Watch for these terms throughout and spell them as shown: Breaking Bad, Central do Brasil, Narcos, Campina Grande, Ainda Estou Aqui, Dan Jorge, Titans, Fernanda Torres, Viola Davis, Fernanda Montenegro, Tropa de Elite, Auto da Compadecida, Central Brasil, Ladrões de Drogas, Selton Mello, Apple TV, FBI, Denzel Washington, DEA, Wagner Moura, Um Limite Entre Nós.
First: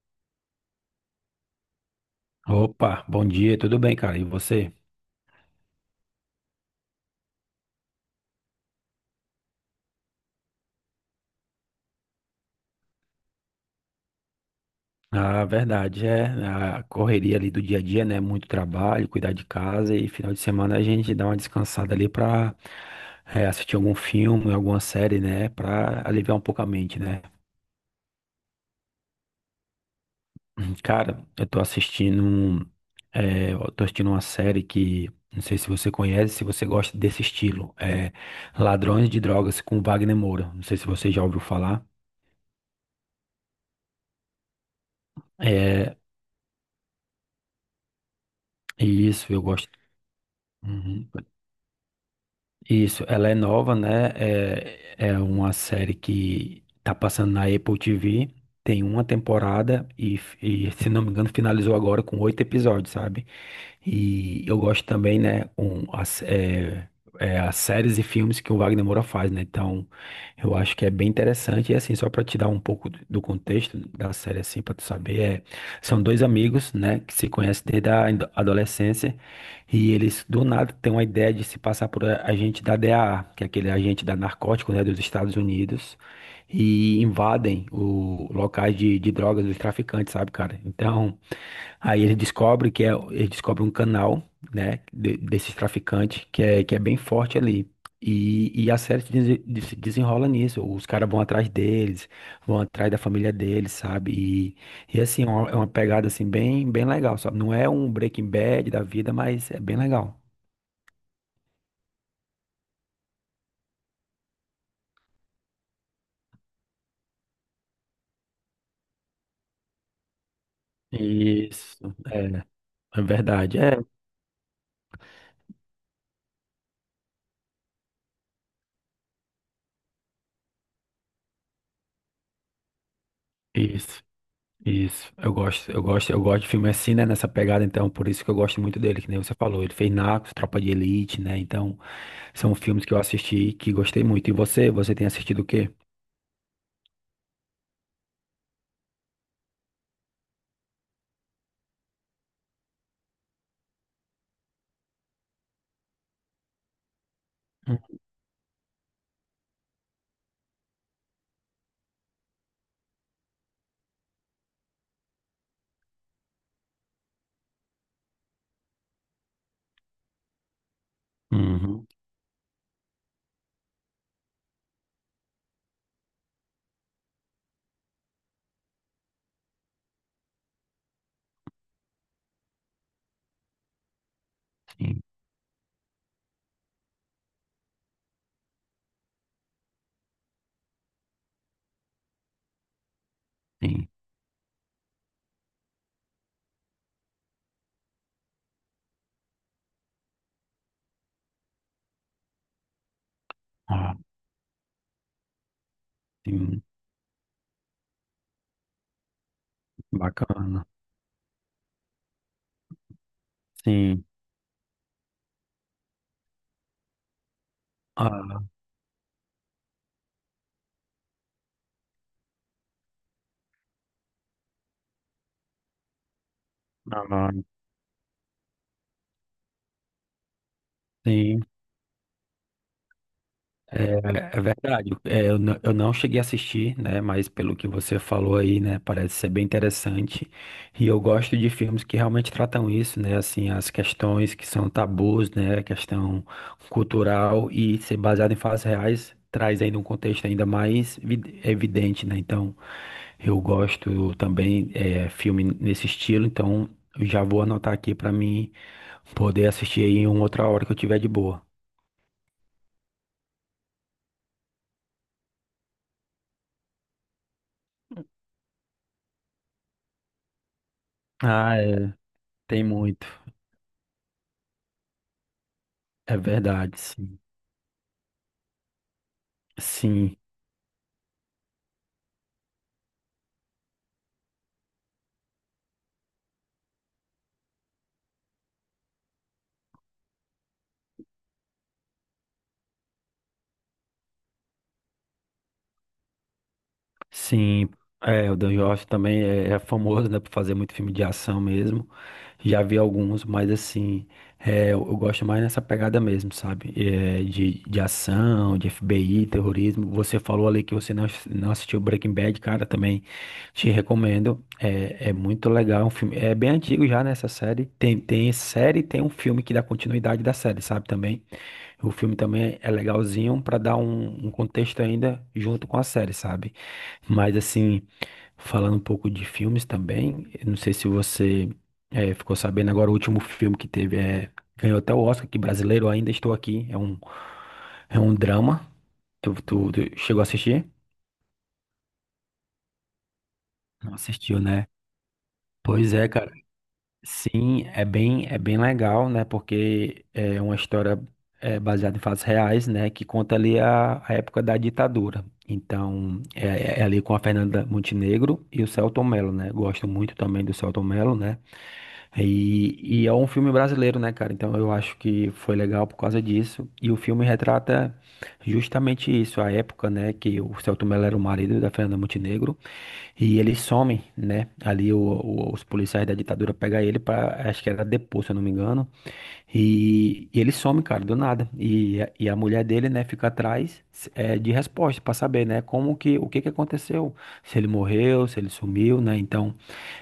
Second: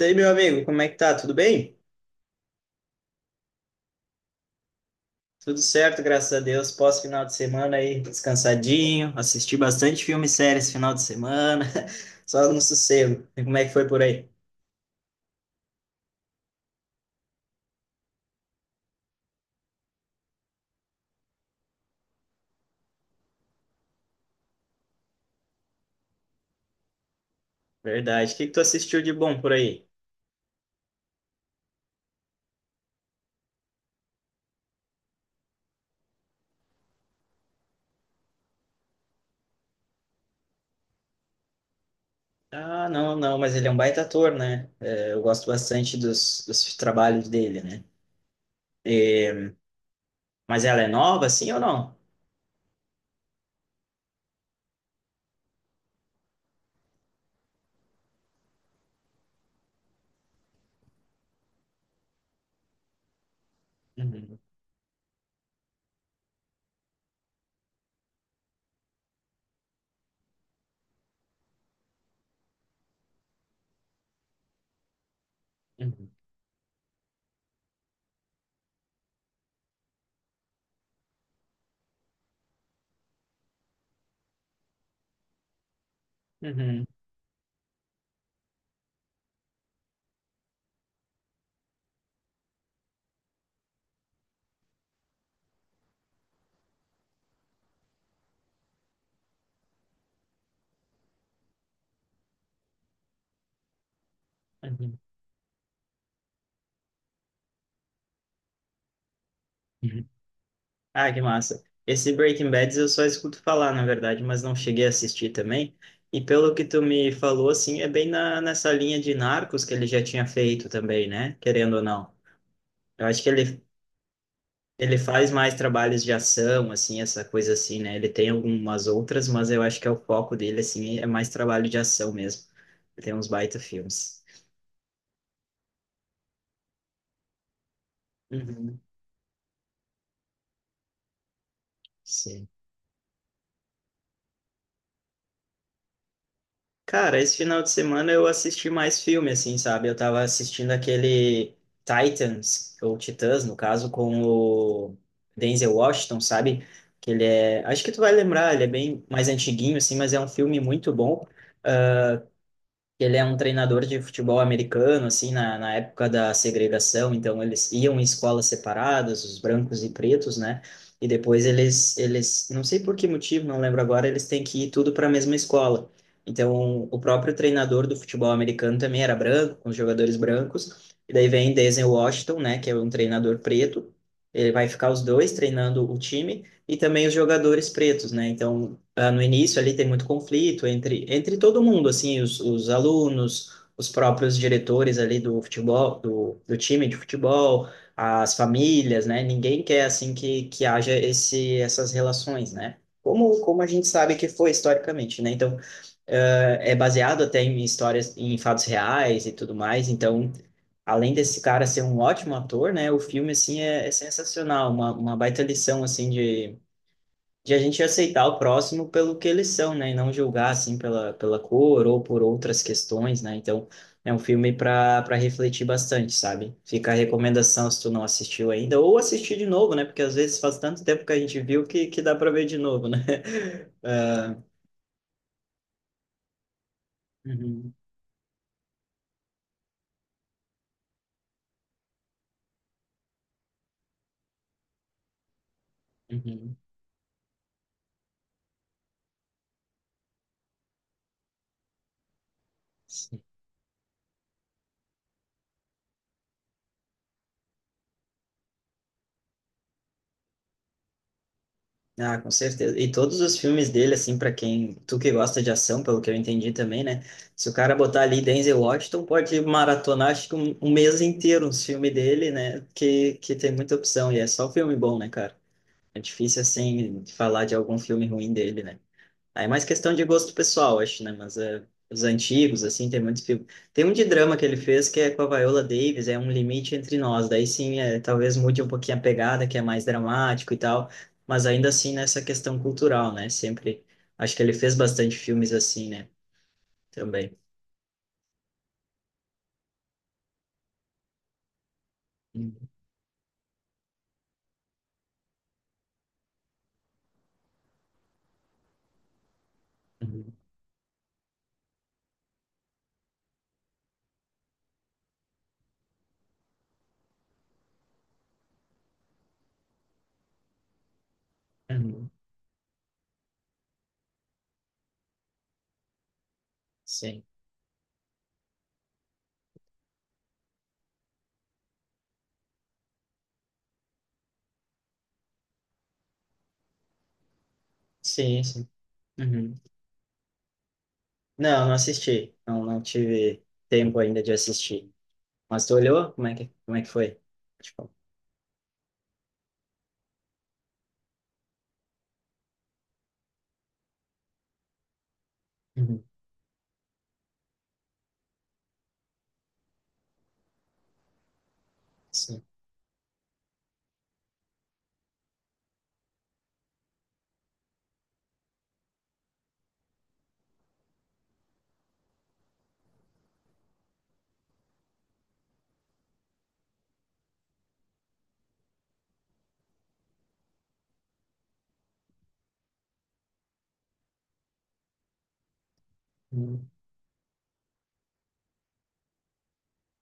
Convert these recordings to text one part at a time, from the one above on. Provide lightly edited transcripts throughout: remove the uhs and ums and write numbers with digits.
E aí, meu amigo, como é que tá? Tudo bem? Opa, bom dia, tudo bem, cara? E você? Tudo certo, graças a Deus. Pós-final de semana aí, descansadinho. Assisti bastante filme e série esse final de semana. Só no sossego. E como é que foi por aí? A verdade é a correria ali do dia a dia, né? Muito trabalho, cuidar de casa e final de semana a gente dá uma descansada ali pra assistir algum filme, alguma série, né? Pra aliviar um pouco a mente, né? Verdade. O que que tu assistiu de bom por aí? Cara, eu tô eu tô assistindo uma série que não sei se você conhece, se você gosta desse estilo, Ladrões de Drogas com Wagner Moura. Não sei se você já ouviu falar. Ah, não, não, mas ele é um baita ator, né? É, eu gosto bastante É dos trabalhos dele, né? isso, eu gosto. Mas ela é Uhum. nova, assim ou não? Isso, ela é nova, né? É uma série que tá passando na Apple TV. Tem uma temporada e, se não me engano, finalizou agora com oito episódios, sabe? Uhum, E eu gosto também, né? As séries e filmes que o Wagner Moura faz, né? Então, eu acho que é bem interessante. E assim, só para te dar um pouco do contexto da série, assim, para tu saber, é, são uhum, dois amigos, né? Que se conhecem desde a adolescência e eles do nada têm uma ideia de se passar por agente da DEA, que é aquele agente da narcótico, né, dos Estados Unidos, uhum, e invadem o locais de drogas dos traficantes, sabe, cara? Então, aí ele descobre ele descobre um canal, né, desses traficantes que é bem forte ali. E a série se desenrola nisso. Os caras vão atrás deles, vão atrás da família deles, sabe? Uhum, E assim, é uma pegada assim bem legal, sabe? Não é um Breaking Bad da vida, mas é bem uhum. legal. Ah, que massa. Esse Breaking Bad eu só escuto falar, na verdade, mas não cheguei a assistir também. E pelo que tu me falou, assim, é bem nessa linha de Narcos que ele já tinha feito também, né? Querendo ou Isso, não. é, é Eu acho que verdade, ele, ele faz mais trabalhos de ação, assim, essa coisa assim, né? Ele tem algumas outras, mas eu acho que é o foco dele, assim, é mais trabalho de ação mesmo. Ele tem uns baita isso, filmes. isso. Eu gosto, eu gosto, eu gosto de filme assim, né, nessa pegada, então, por isso que eu gosto muito Uhum, dele, que nem você falou, ele fez Narcos, Tropa de Elite, né? Então, sim. são filmes que eu assisti e que gostei muito. E você, você tem assistido o quê? Cara, esse final de semana eu assisti mais filme, assim, sabe? Eu tava assistindo aquele Titans, ou Titãs, no caso, com o Denzel Washington, sabe? Que ele é. Acho que tu vai lembrar, ele é bem mais antiguinho, assim, mas é um filme muito bom. Ele é um treinador de futebol americano, assim, na época da segregação, então eles iam em escolas separadas, os brancos e pretos, né? E depois Uhum, eles, não sei por que motivo, não lembro agora, eles têm que ir tudo para a mesma escola. Então, o próprio treinador do futebol americano também era branco, com os jogadores brancos. E daí vem Denzel Washington, né, que é um treinador preto. Ele vai ficar sim, os dois treinando o time e também os jogadores pretos, né? Então, ah, no início ali tem muito conflito entre todo mundo, assim, os alunos, os sim. próprios diretores ali do futebol, do time de futebol, as famílias, né? Ninguém quer, assim, que haja essas relações, né? Como a gente Ah, sabe que foi historicamente, né? Então, ah, sim, é baseado até em histórias, em fatos reais e tudo mais, então... bacana. Além desse cara ser um ótimo ator, né? O filme, assim, é Sim. sensacional. Uma baita lição, assim, de a gente aceitar o Ah, próximo pelo que eles são, né? E não julgar, assim, pela cor ou por outras questões, né? Então, é um filme para refletir bastante, sabe? Fica a ah, recomendação se tu não assistiu ainda, ou assistir de novo, né? Porque às vezes faz tanto tempo que a gente sim. viu que dá para ver de novo, né? Ah, É, é verdade. Eu não cheguei a assistir, né? Mas pelo que uhum, você falou aí, né? Parece ser bem interessante. E eu gosto de filmes que realmente tratam isso, né? Assim, as questões que são tabus, né? Questão uhum. cultural e ser baseado em fatos reais traz ainda um contexto ainda mais evidente, né? Então, eu gosto também filme nesse estilo. Então, eu já vou anotar aqui para mim poder assistir aí em outra hora que eu tiver de boa. Ah, com certeza. E todos os filmes dele, assim, pra quem, tu que gosta de ação, pelo que eu entendi também, né? Se o cara botar ali Denzel Washington, pode maratonar, acho que um mês inteiro Ah, os filmes é. dele, Tem né? muito. Que tem muita opção. E é só filme bom, né, cara? É É difícil, verdade, assim, sim. falar de algum filme ruim dele, né? Aí é mais questão de Sim, gosto pessoal, acho, né? Mas é, os antigos, assim, tem muitos filmes. Tem um de drama que ele fez que é com a Viola Davis, é Um Limite Entre Nós. Daí sim, é, talvez mude um pouquinho a pegada, que é mais dramático e tal. Mas ainda assim, nessa questão cultural, né? Sempre. Acho que ele fez bastante filmes assim, né? Também. sim. É, o Dan Jorge também é famoso, né, por fazer muito filme de ação mesmo. Já Uhum, vi alguns, mas assim, é, eu gosto mais nessa pegada mesmo, sabe? É, de ação, de FBI, terrorismo. Você uhum, falou ali que você não assistiu Breaking Bad, cara, também te recomendo. É, é muito legal, é um filme. É bem antigo já nessa série. Tem série, tem um filme que dá continuidade da série, sabe? Também. O uhum. filme também é legalzinho para dar um contexto ainda junto com a série, sabe? Sim, Mas assim, falando um pouco de filmes também, eu não sei se você ficou sabendo agora, o último filme que teve ganhou até o Oscar, que brasileiro ainda estou aqui. É um sim, drama. sim. Uhum. Tu chegou a assistir? Não, não assisti. Não, não tive Não tempo ainda de assistiu, né? assistir. Mas tu Pois é, olhou? Como cara. é que, como é que foi? Sim, Tipo, é bem legal, né? Porque é uma história é, baseada em fatos reais, né? Que conta ali a época da ditadura. uhum, Então, é, é ali com a Fernanda Montenegro e o Selton Mello, né? Gosto muito também do Selton Mello, né? sim. E é um filme brasileiro, né, cara? Então, eu acho que foi legal por causa disso. E o filme retrata justamente isso, a época, né, que o Celto Mello era o marido da Fernanda Montenegro e eles somem, né, ali os policiais da ditadura pegam ele para, acho que era depor, se eu não me engano, e ele some, cara, do nada, e a mulher dele, né, fica atrás de resposta para saber, né, como que, o que que Uhum. aconteceu, se ele morreu, se ele sumiu, né, então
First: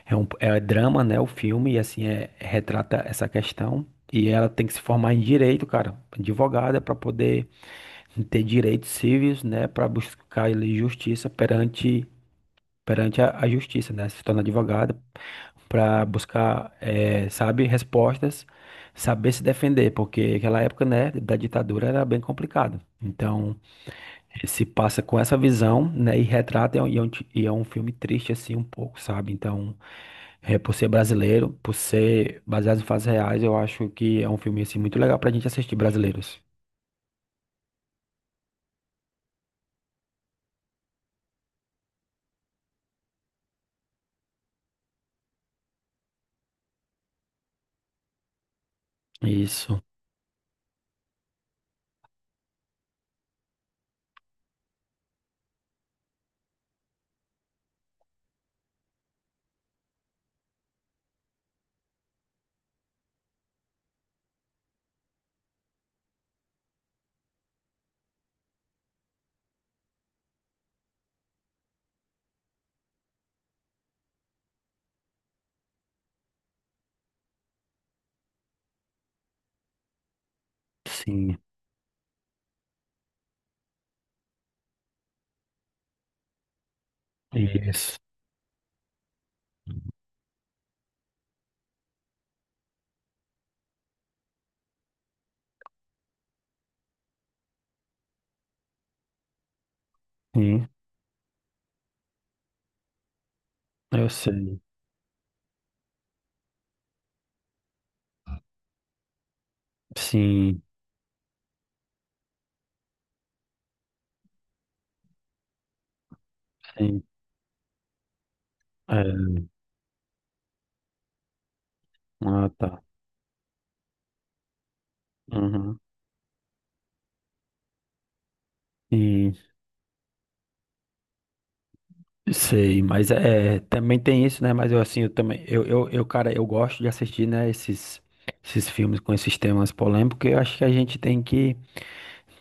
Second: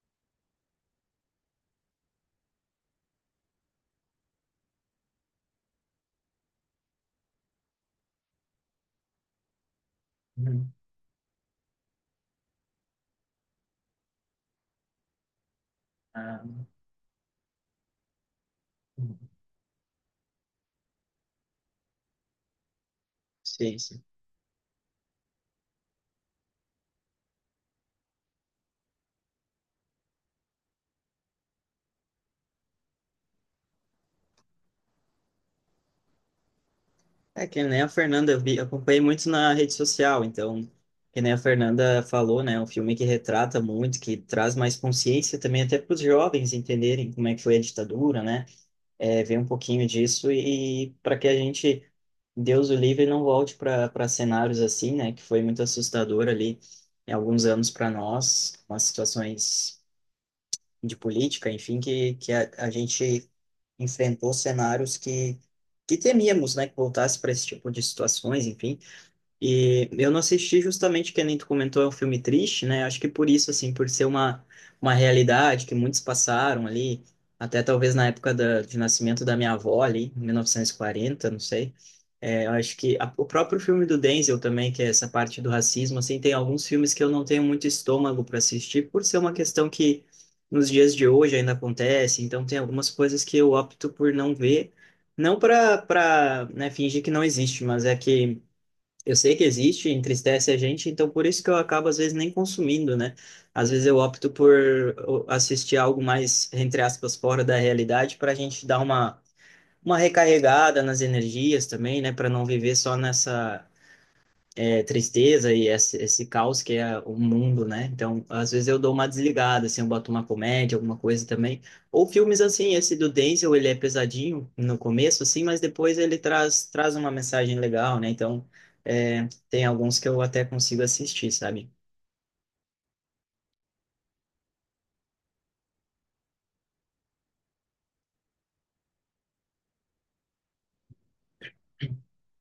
é drama, né, o filme, e assim, é, retrata essa questão. E ela tem que se formar em direito, cara, advogada, para poder ter direitos civis, né, para buscar Uhum. ali justiça perante a justiça, né, se tornar advogada para Ah, buscar, eh, sabe, respostas, saber se defender, porque aquela época, né, da ditadura era bem complicado. Então, sei, sei. se passa com essa visão, né, e retrata e é um filme triste assim um pouco, sabe? Então, eh, por ser brasileiro, por ser baseado em fatos reais, eu acho que é um filme assim muito legal pra gente assistir brasileiros. É que nem a Fernanda, eu vi, acompanhei muito na rede social, então, que nem a Fernanda falou, né, é um filme que retrata muito, que traz mais consciência também até para os jovens entenderem como é que foi a ditadura, né, é, ver um Isso. pouquinho disso e, para que a gente, Deus o livre, não volte para cenários assim, né, que foi muito assustador ali em alguns anos para nós, umas situações de política, enfim, que a gente enfrentou cenários que temíamos, né, que voltasse para esse tipo de situações, enfim. E eu não assisti justamente, que nem tu comentou, é um filme triste, né? Acho que por isso, assim, por ser uma realidade que muitos passaram ali, até talvez na época de nascimento da minha avó ali, em 1940, não Sim. sei. É, eu acho que o próprio filme do Denzel também, que é essa parte do racismo, assim, tem alguns filmes que eu não tenho muito Isso. estômago para assistir, por ser uma questão que nos dias de hoje ainda acontece, então tem algumas coisas que eu opto por não ver, não para, né, fingir que não existe, mas é que eu sei que existe, entristece a Sim, gente, então por isso que eu acabo às vezes nem consumindo, né? Às vezes eu eu opto por sei. Assistir algo mais, entre aspas, fora da realidade para a gente dar uma Sim, recarregada nas energias também, né? Para não viver só nessa tristeza e esse caos que é sim. o mundo, né? Então, às vezes eu dou uma É. desligada, assim, eu boto uma comédia, alguma coisa também. Ou filmes Ah, assim, tá. esse do Denzel, ele é pesadinho no começo, assim, mas Uhum. depois ele traz uma mensagem legal, né? Então, E tem alguns que eu até consigo assistir, sabe? sei, mas é, também tem isso, né? Mas eu assim, eu também, eu, cara, eu gosto de assistir, né, esses, esses filmes com esses temas polêmicos, porque eu acho que a gente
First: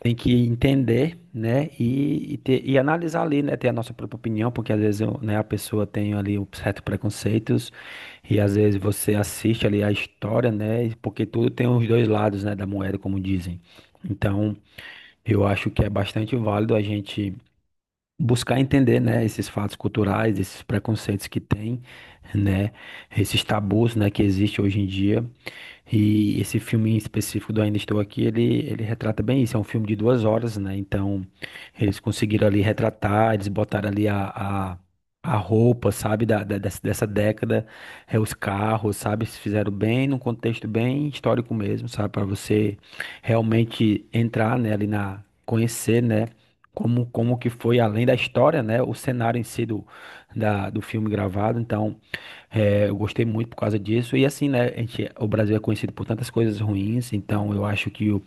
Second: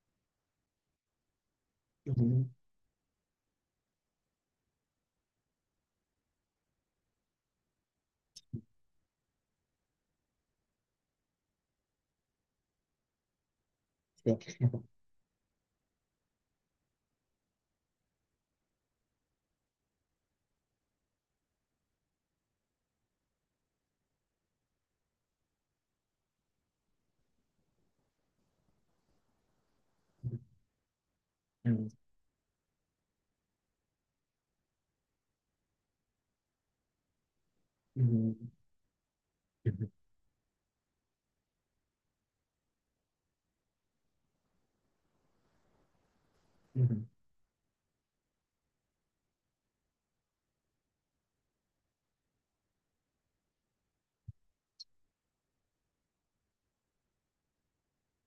tem que entender, né? Uhum, E analisar ali, né? Ter a nossa própria opinião, porque às vezes né, a pessoa tem ali um certo preconceitos e às vezes você assiste ali a história, né? E porque tudo tem os dois lados, né? Da moeda, como dizem. sim. Então, eu acho que é bastante válido a gente buscar entender, né? Esses fatos culturais, esses preconceitos que tem, né? Esses tabus, né? Que existe hoje em dia e esse filme em específico do Ainda Estou Aqui, ele retrata bem isso. É um filme de 2 horas, né? Então, Uhum, eles conseguiram ali retratar, eles botaram ali a roupa, sabe, dessa, dessa década, é, os uhum, carros, sabe? Se fizeram uhum, bem, num contexto bem histórico mesmo, sabe? Para você realmente entrar, né, ali na, conhecer, né? uhum. Como, como que foi, além da história, né? O cenário em si do filme gravado. Então. É, eu gostei muito por causa disso. E assim, né, a gente, o Brasil é conhecido por tantas coisas ruins, então eu acho que o-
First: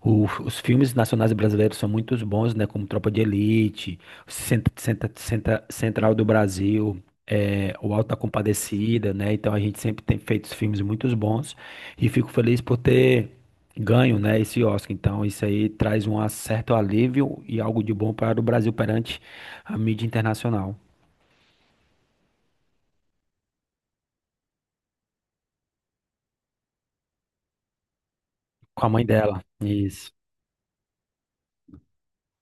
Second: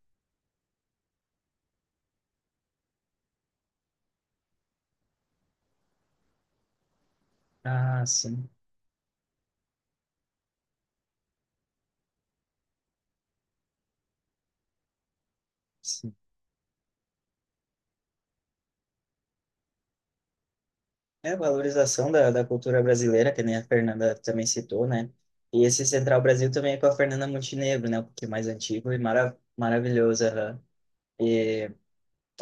o- os filmes nacionais brasileiros são muito bons, né, como Tropa de Elite, Central do Brasil, é, o Ah, Auto da sim. Compadecida, né, então a gente sempre tem feito filmes muito bons e fico feliz por ter ganho, né, esse Oscar. Então isso aí traz um certo alívio e algo de bom para o Brasil perante a mídia internacional. É a valorização da cultura brasileira, que nem a Fernanda também citou, né? E esse Central Brasil também é com a Fernanda Montenegro, né? Um pouquinho mais Com a antigo e mãe mara dela. Isso. maravilhoso. Aham. E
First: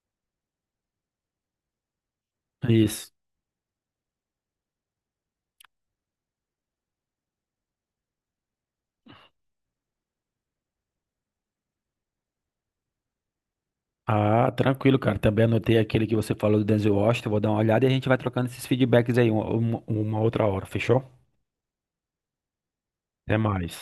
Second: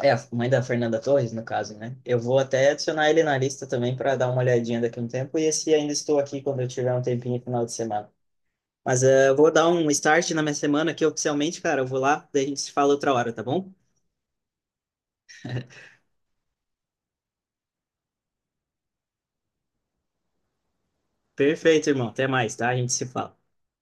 é a mãe da Fernanda Torres, no caso, né? Eu vou até adicionar Isso. ele na lista também para dar uma olhadinha daqui a um tempo. E esse ainda estou aqui quando eu tiver um tempinho no final de semana. Mas eu vou dar um start na minha semana aqui oficialmente, cara. Eu vou lá, daí a gente se fala outra hora, tá bom? Ah, tranquilo, cara. Também anotei aquele que você falou do Denzel Washington. Vou dar uma olhada e a gente vai trocando esses feedbacks aí uma outra hora, fechou? Perfeito, irmão. Até mais, tá? A gente se Até fala. mais.